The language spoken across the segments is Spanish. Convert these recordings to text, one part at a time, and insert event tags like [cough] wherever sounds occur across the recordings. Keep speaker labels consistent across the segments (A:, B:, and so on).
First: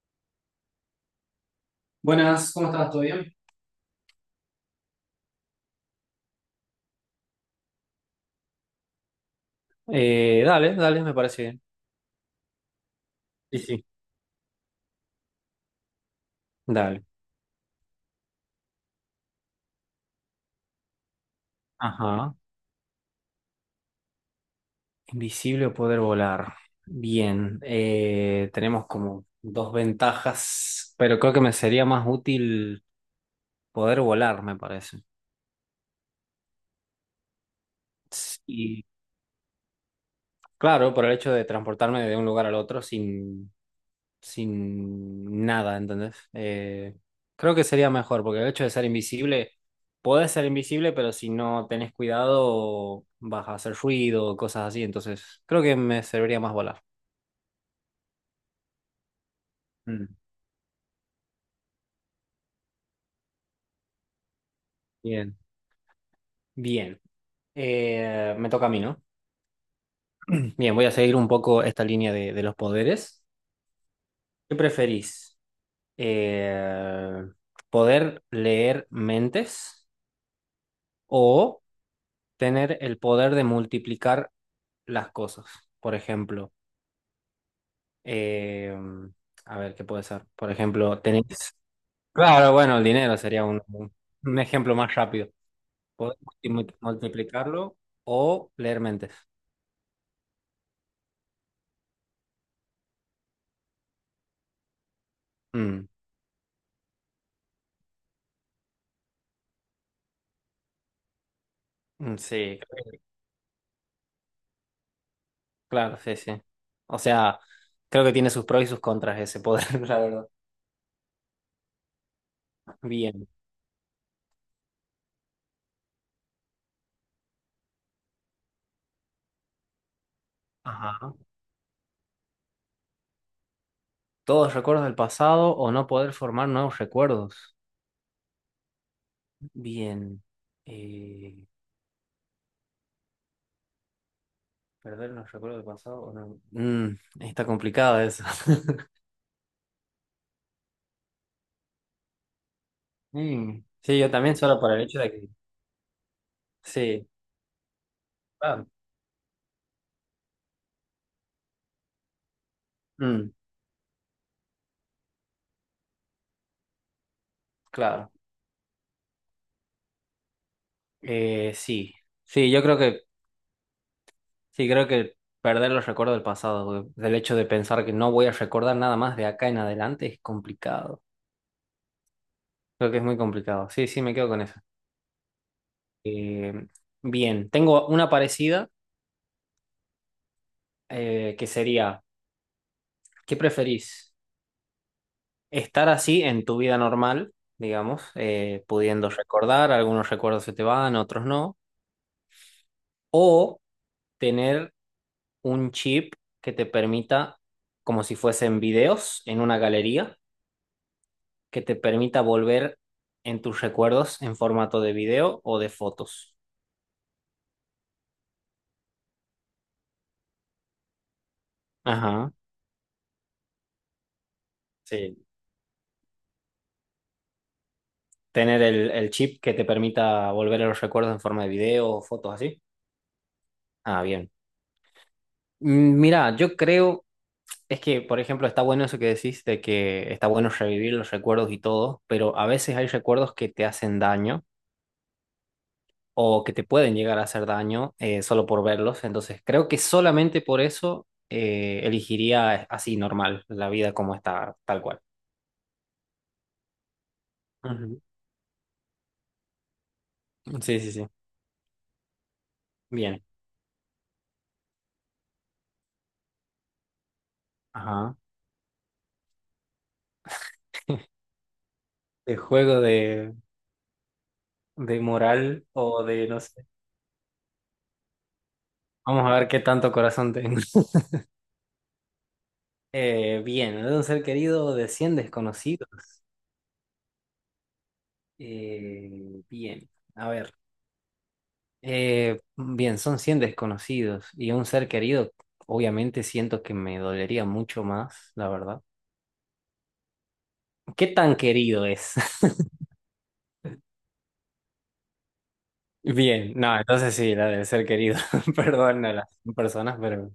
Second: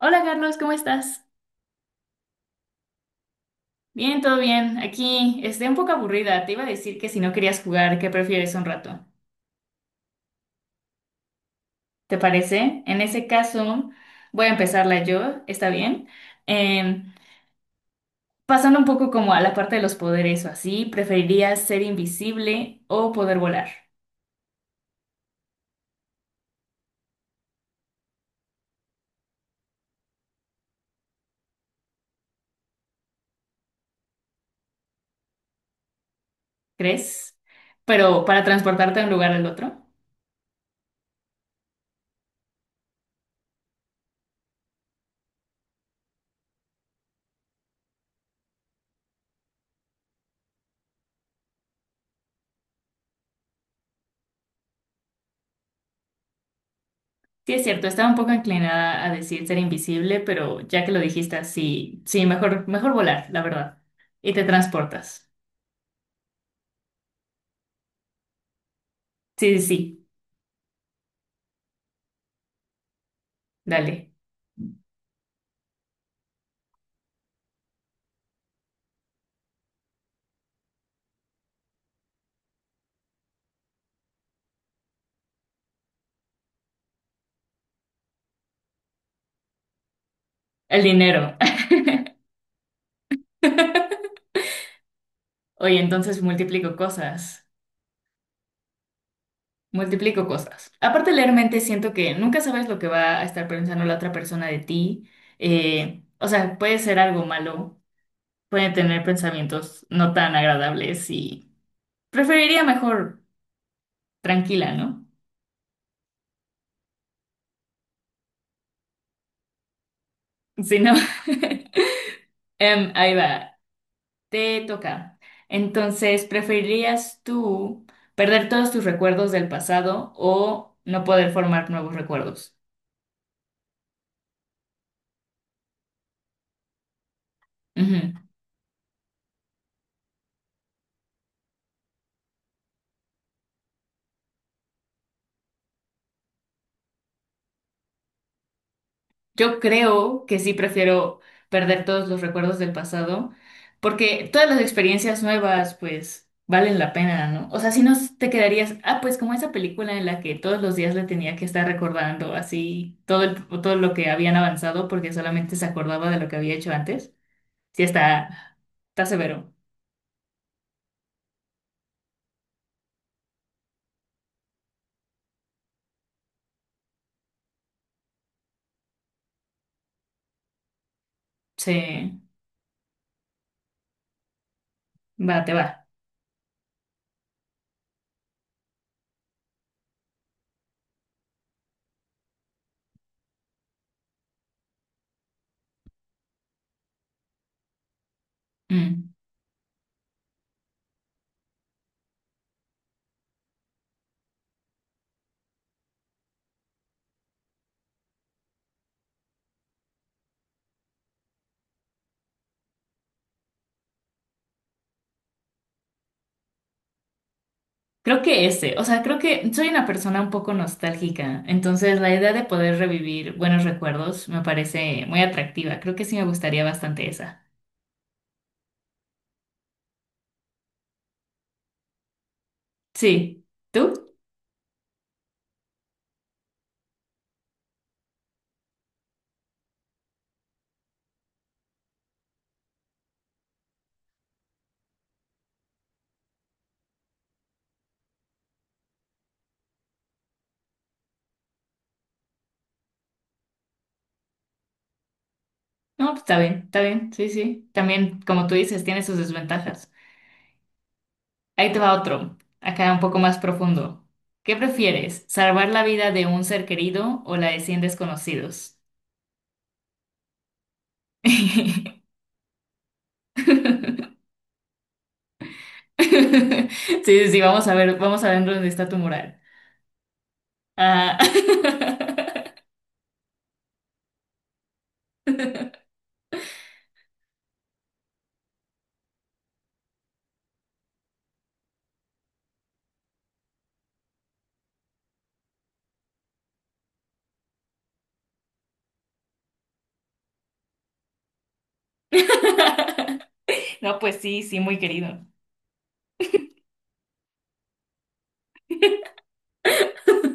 A: Hola Carlos, ¿cómo estás?
B: Buenas, ¿cómo estás? ¿Todo bien?
A: Bien, todo bien. Aquí estoy un poco aburrida. Te iba a decir que si no querías jugar, ¿qué prefieres un rato?
B: Dale, dale, me parece bien.
A: ¿Te parece? En ese
B: Sí, sí.
A: caso, voy a empezarla yo, ¿está bien? Eh,
B: Dale.
A: pasando un poco como a la parte de los poderes o así, ¿preferirías ser
B: Ajá.
A: invisible o poder volar?
B: Invisible o poder volar. Bien. Tenemos como dos ventajas, pero creo que me sería más útil poder volar, me parece.
A: ¿Crees? Pero para
B: Y
A: transportarte de un lugar al otro.
B: claro, por el hecho de transportarme de un lugar al otro sin. Sin nada, ¿entendés? Creo que sería mejor, porque el hecho de ser invisible, podés ser invisible, pero si no tenés cuidado vas a hacer ruido, cosas así, entonces creo que me serviría más volar.
A: Sí, es cierto, estaba un poco inclinada a decir ser
B: Mm.
A: invisible, pero ya que lo dijiste así, sí, mejor, mejor volar, la verdad. Y te transportas.
B: Bien. Bien. Me toca a mí, ¿no?
A: Sí, sí, sí,
B: Bien, voy a seguir un poco esta línea de los poderes.
A: dale.
B: ¿Qué preferís? Eh, ¿Poder leer mentes o tener el poder de multiplicar las cosas? Por ejemplo, Eh, a ver, ¿qué puede ser? Por
A: El
B: ejemplo,
A: dinero.
B: tenéis... Claro, bueno, el dinero sería
A: [laughs]
B: un ejemplo más rápido.
A: Oye,
B: Podés
A: entonces multiplico cosas.
B: multiplicarlo o leer mentes.
A: Multiplico cosas. Aparte, leer mente, siento que nunca sabes lo que va a estar pensando la otra persona de ti.
B: Mm,
A: O sea, puede ser algo malo, puede tener pensamientos no tan agradables y
B: mm, sí,
A: preferiría mejor tranquila, ¿no?
B: claro, sí, sí. O sea, creo que tiene sus pros y sus contras ese poder, [laughs] la verdad.
A: Si no. [laughs] Ahí
B: Bien.
A: va. Te toca. Entonces, ¿preferirías tú perder todos tus recuerdos del pasado o no
B: Ajá.
A: poder formar nuevos recuerdos?
B: Todos recuerdos del pasado o no poder formar nuevos recuerdos.
A: Ujú.
B: Bien. Eh, ¿Perder los recuerdos del pasado o no? Mm, está complicado eso. [laughs]
A: Yo creo que sí prefiero perder todos los recuerdos del pasado
B: Mm, sí, yo...
A: porque todas las experiencias nuevas, pues, valen la
B: Sí.
A: pena, ¿no? O sea, si no te quedarías, ah, pues como esa película en la que todos los días le tenía que estar recordando así
B: Mm,
A: todo lo que habían avanzado porque solamente se acordaba de lo que había hecho antes. Sí,
B: claro.
A: está severo.
B: Sí. Sí, yo creo que, sí, creo que perder los recuerdos del pasado, güey, del hecho de pensar que no voy a recordar nada más de acá en adelante es complicado.
A: Sí.
B: Creo que es muy complicado. Sí, sí, me quedo con eso.
A: Va, te va.
B: Eh, Bien, tengo una parecida que sería, ¿qué preferís? Estar así en tu vida normal, digamos, pudiendo
A: Mm.
B: recordar, algunos recuerdos se te van, otros no, o tener un chip que te permita, como si fuesen videos en una galería, que te permita volver en tus recuerdos en formato de video o de fotos.
A: Creo que ese, o sea, creo que soy una persona un poco nostálgica, entonces la
B: Ajá,
A: idea de poder revivir buenos recuerdos me parece
B: sí.
A: muy atractiva. Creo que sí me gustaría bastante esa.
B: Tener el chip que te permita volver a los recuerdos en forma de video o fotos así.
A: Sí.
B: Ah,
A: ¿Tú?
B: bien. Mm, mira, yo creo, es que, por ejemplo, está bueno eso que decís de que está bueno revivir los recuerdos y todo, pero a veces hay recuerdos que te hacen daño o que te pueden llegar a hacer daño, solo por verlos. Entonces, creo que solamente por eso elegiría así normal, la vida como está, tal cual.
A: No, pues está bien, sí, sí.
B: Ujú.
A: También, como tú dices, tiene sus desventajas.
B: Sí, sí, sí.
A: Ahí te va otro, acá un poco
B: Bien.
A: más profundo. ¿Qué prefieres, salvar la vida de un ser querido o la de 100
B: Ajá.
A: desconocidos? [laughs]
B: De juego de moral o de, no sé.
A: Sí, sí, sí, vamos a ver dónde está tu
B: Vamos a
A: moral.
B: ver qué tanto corazón tengo. [laughs]
A: Ah.
B: Bien, de un ser querido o de 100
A: [laughs]
B: desconocidos. Eh, bien, a ver. Bien, son 100 desconocidos y un ser querido, obviamente siento que me dolería mucho más, la verdad. ¿Qué tan querido es? [laughs]
A: No, pues sí, sí, muy querido.
B: Bien, no, entonces sí, la del ser querido. [laughs] Perdón a las personas,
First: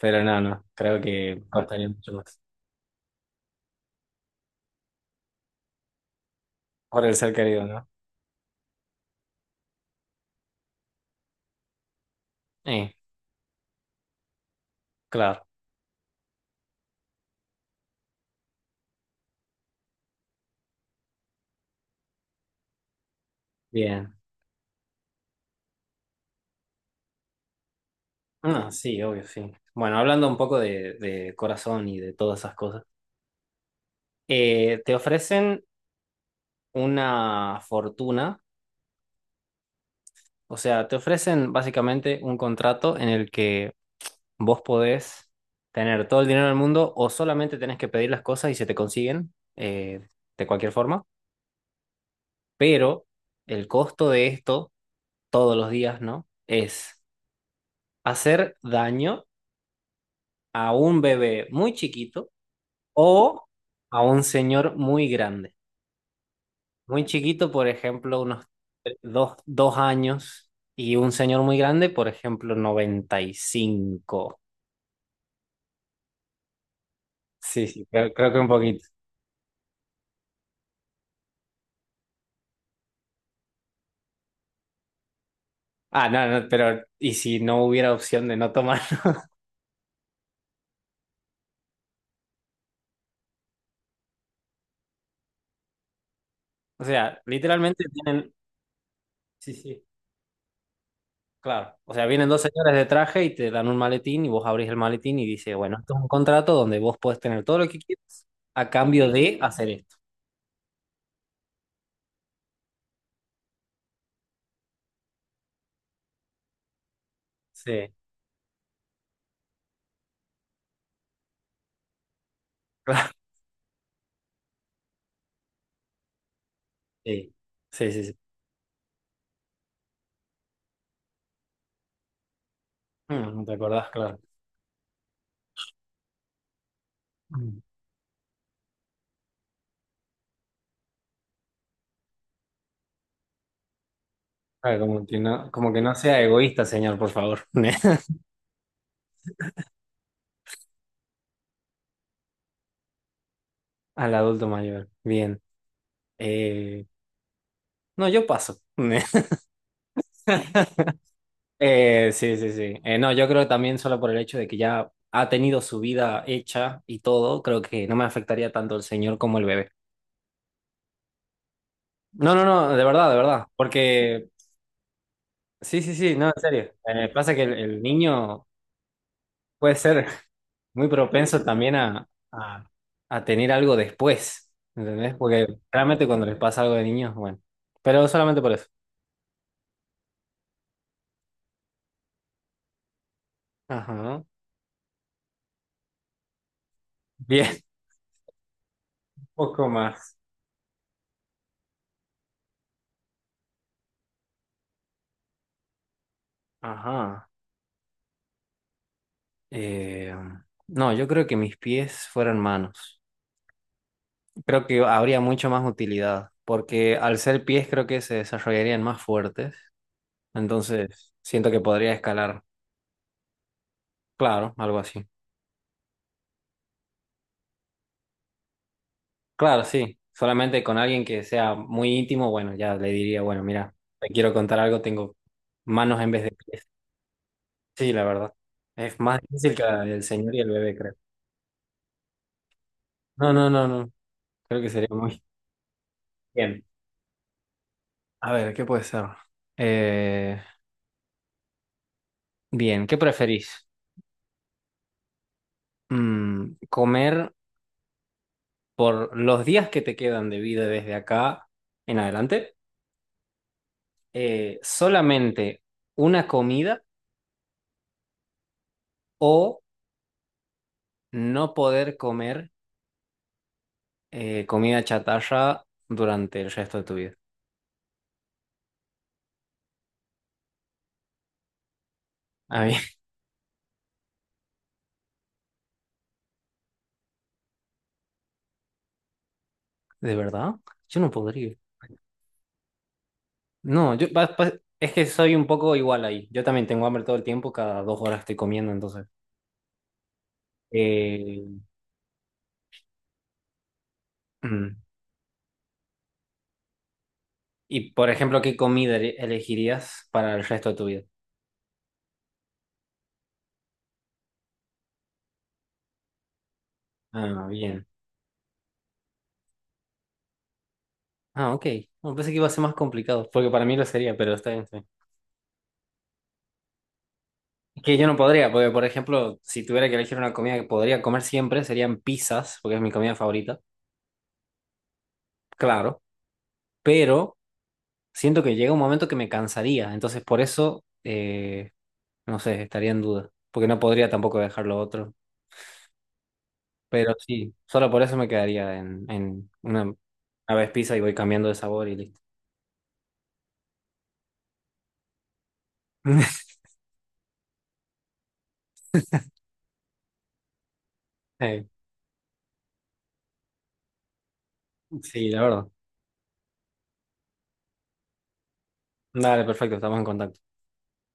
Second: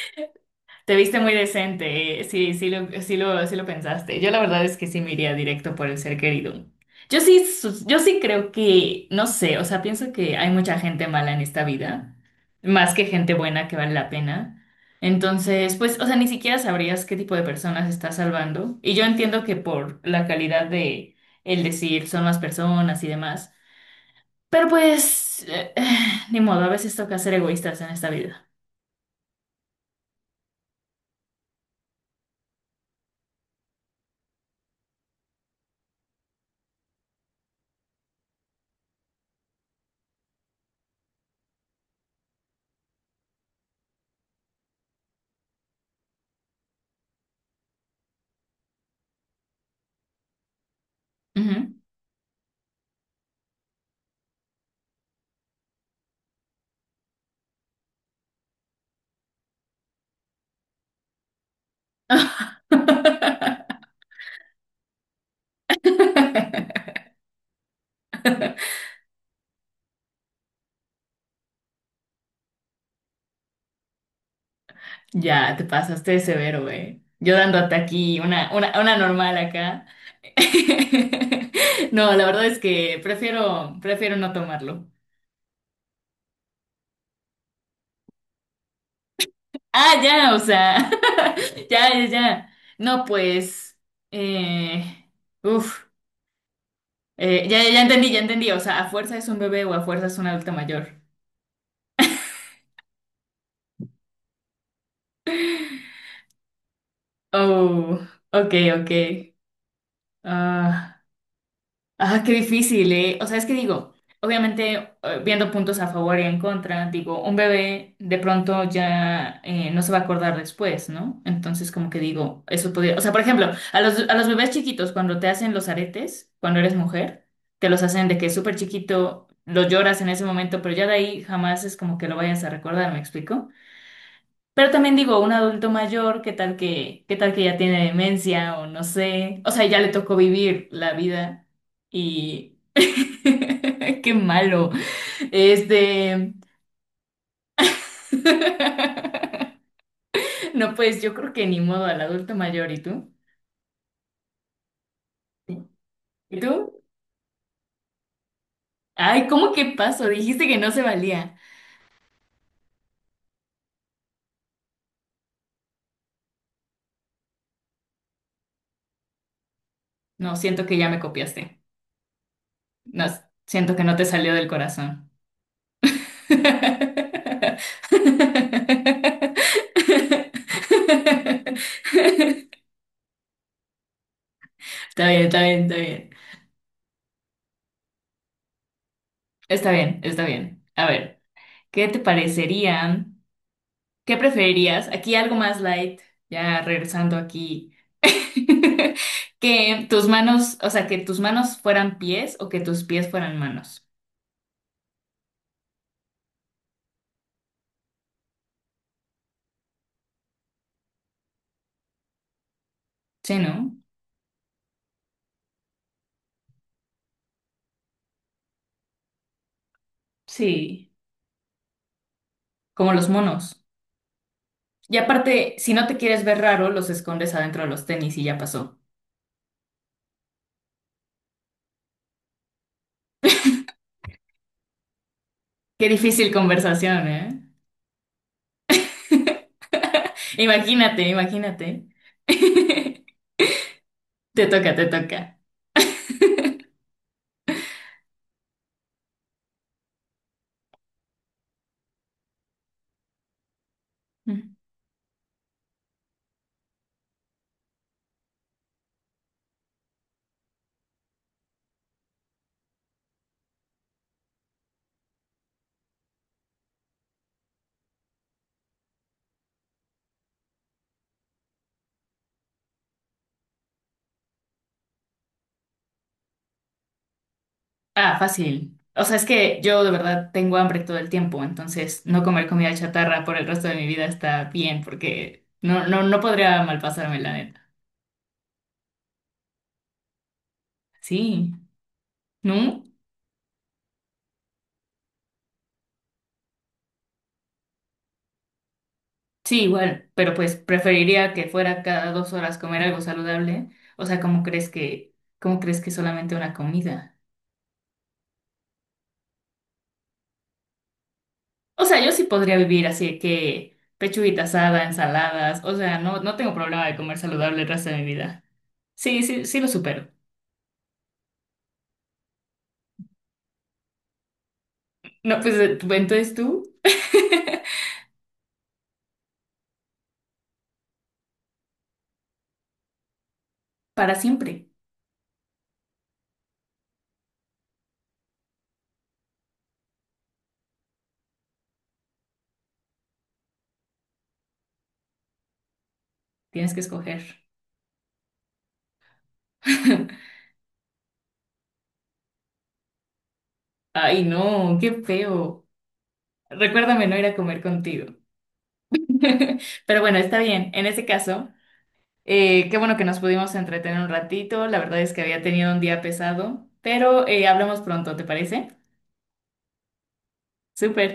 B: pero no, no,
A: Te
B: creo
A: viste muy
B: que costaría mucho
A: decente, ¿eh?
B: más.
A: Sí, sí lo pensaste. Yo la verdad es que sí me iría directo por el ser querido.
B: Por el
A: Yo
B: ser
A: sí,
B: querido,
A: sus-
B: ¿no?
A: yo sí creo que, no sé, o sea, pienso que hay mucha gente mala en esta vida, más
B: Eh,
A: que gente buena que vale la pena.
B: claro,
A: Entonces, pues, o sea, ni siquiera sabrías qué tipo de personas estás salvando. Y yo entiendo que por la calidad de el decir son más personas y demás.
B: bien.
A: Pero pues, ni modo, a veces toca ser egoístas en esta vida.
B: No, sí, obvio, sí. Bueno, hablando un poco de corazón y de todas esas cosas, te ofrecen una fortuna. O sea, te ofrecen básicamente un contrato en el que vos podés tener todo el dinero del mundo o solamente tenés que pedir las cosas y se te consiguen, de cualquier forma.
A: Ujú.
B: Pero el costo de esto todos los días, ¿no? Es hacer daño a un bebé muy chiquito o
A: [laughs]
B: a un señor muy grande. Muy chiquito, por ejemplo, unos dos, 2 años y un señor muy grande, por ejemplo, 95.
A: Ya, te pasaste de severo, güey. Yo
B: Sí,
A: dándote
B: sí, creo,
A: aquí
B: creo que un
A: una, una,
B: poquito.
A: una normal acá. [laughs] No, la verdad es que prefiero no tomarlo.
B: Ah, no, no, pero ¿y si no hubiera opción de no tomar? [laughs]
A: Ah, ya, o sea, [laughs] ya, ya, ya. No, pues, eh, uf,
B: O sea,
A: ya, ya ya
B: literalmente
A: entendí, ya
B: tienen...
A: entendí. O sea, a fuerza es un
B: Sí,
A: bebé o a
B: sí,
A: fuerza es un adulto mayor.
B: claro. O sea, vienen dos señores de traje y te dan un maletín y vos abrís el maletín y dice, bueno, esto es un contrato donde vos podés tener todo lo que
A: Oh,
B: quieras
A: ok,
B: a
A: ok.
B: cambio de hacer esto.
A: Ah, ah, qué difícil, ¿eh? O sea, es que digo, obviamente, viendo puntos a favor y en contra, digo, un
B: Sí,
A: bebé de pronto ya no se va a acordar después, ¿no? Entonces, como que digo, eso
B: [laughs]
A: podría, o
B: claro.
A: sea, por ejemplo, a los bebés chiquitos, cuando te hacen los aretes, cuando eres mujer,
B: Sí,
A: te los
B: sí, sí.
A: hacen de
B: Sí.
A: que es súper chiquito, lo lloras en ese momento, pero ya de ahí jamás es como que lo vayas a recordar, ¿me
B: Mm, ¿no
A: explico?
B: te acordás? Claro.
A: Pero también digo, un adulto mayor, ¿qué tal que ya
B: Mm.
A: tiene demencia o no sé? O sea, ya le tocó vivir la vida y [laughs] qué malo.
B: Claro, como que no sea
A: Este,
B: egoísta, señor, por favor. [laughs]
A: [laughs] no, pues yo creo que ni modo al adulto mayor, ¿y tú?
B: Al adulto mayor. Bien.
A: ¿Y tú?
B: Eh, no, yo paso.
A: Ay,
B: [laughs]
A: ¿cómo que pasó? Dijiste que no se valía.
B: Sí, sí, sí. No, yo creo que también solo por el hecho de que ya ha tenido su vida hecha y todo, creo que no me afectaría tanto el señor como el bebé.
A: No, siento que ya me copiaste.
B: No, no, no, de
A: No,
B: verdad, de verdad.
A: siento que no te
B: Porque,
A: salió del corazón.
B: sí, sí, sí, no, en serio. Pasa que el niño
A: [laughs]
B: puede ser [laughs] muy propenso también a tener algo después,
A: Está
B: ¿entendés?
A: bien, está
B: Porque
A: bien, está
B: realmente
A: bien.
B: cuando les pasa algo de niños, bueno. Pero solamente por eso.
A: Está bien, está bien. A ver, ¿qué te parecerían? ¿Qué
B: Ajá.
A: preferirías? Aquí algo más light, ya regresando
B: Bien, [laughs]
A: aquí. [laughs]
B: un poco
A: Que tus
B: más.
A: manos, o sea, que tus manos fueran pies o que tus pies fueran manos.
B: Ajá. Eh, no, yo creo que mis pies fueran manos.
A: Sí, ¿no?
B: Creo que habría mucho más utilidad, porque al ser pies creo que se desarrollarían más fuertes,
A: Sí,
B: entonces siento que podría escalar,
A: como los monos.
B: claro, algo
A: Y
B: así.
A: aparte, si no te quieres ver raro, los escondes adentro de los tenis y ya pasó.
B: Claro, sí, solamente con alguien que sea muy íntimo, bueno, ya le diría, bueno, mira, te quiero contar algo, tengo
A: Qué
B: manos en vez de
A: difícil
B: pies.
A: conversación, ¿eh?
B: Sí, la verdad, es más difícil que la del señor y el bebé, creo.
A: Imagínate, imagínate. [laughs] Te
B: No, no, no, no, creo que
A: toca, te
B: sería
A: toca.
B: muy [laughs] bien. A ver, ¿qué puede ser? Eh, Bien, ¿qué preferís? Mm, ¿comer por los días que te quedan de vida desde acá en adelante, solamente una comida o no poder comer, comida chatarra durante el resto de tu vida?
A: Ah, fácil. O sea, es que yo de verdad tengo hambre todo el tiempo, entonces no comer
B: A
A: comida
B: mí, [laughs]
A: chatarra por el resto de mi vida está bien, porque no, no, no podría malpasarme, la neta.
B: ¿de verdad? Yo no
A: Sí,
B: podría.
A: ¿no?
B: No, yo es que soy un poco igual ahí. Yo también tengo hambre todo el tiempo, cada 2 horas estoy comiendo, entonces.
A: Sí, igual, pero pues preferiría
B: Eh,
A: que fuera cada 2 horas comer algo saludable. O sea, ¿cómo crees
B: mm.
A: que, cómo crees que solamente una comida?
B: Y, por ejemplo, ¿qué comida elegirías para el resto de tu vida?
A: O sea, yo sí podría vivir así que pechuguita asada, ensaladas, o sea, no, no tengo problema de comer
B: Ah,
A: saludable el
B: bien.
A: resto de mi vida. Sí, sí, sí lo supero.
B: Ah, ok. No, pensé que iba a ser más complicado, porque para mí lo sería, pero está bien, está bien.
A: No, pues entonces tú.
B: Es que yo no podría, porque por ejemplo, si tuviera que elegir una comida que podría comer siempre, serían pizzas, porque es mi comida favorita,
A: Para siempre.
B: claro, pero siento que llega un momento que me cansaría, entonces por eso, no sé, estaría en duda, porque no podría tampoco dejar lo otro,
A: Tienes que
B: pero
A: escoger.
B: sí, solo por eso me quedaría en
A: [laughs]
B: una vez pizza y voy cambiando de sabor y listo.
A: Ay, no, qué feo.
B: [laughs]
A: Recuérdame no ir a comer contigo. [laughs] Pero bueno, está bien. En ese caso,
B: Eh,
A: qué bueno que nos pudimos entretener un ratito. La verdad es que
B: Sí,
A: había
B: la verdad.
A: tenido un día pesado, pero hablamos pronto, ¿te parece?
B: Dale, perfecto, estamos en contacto.
A: Súper.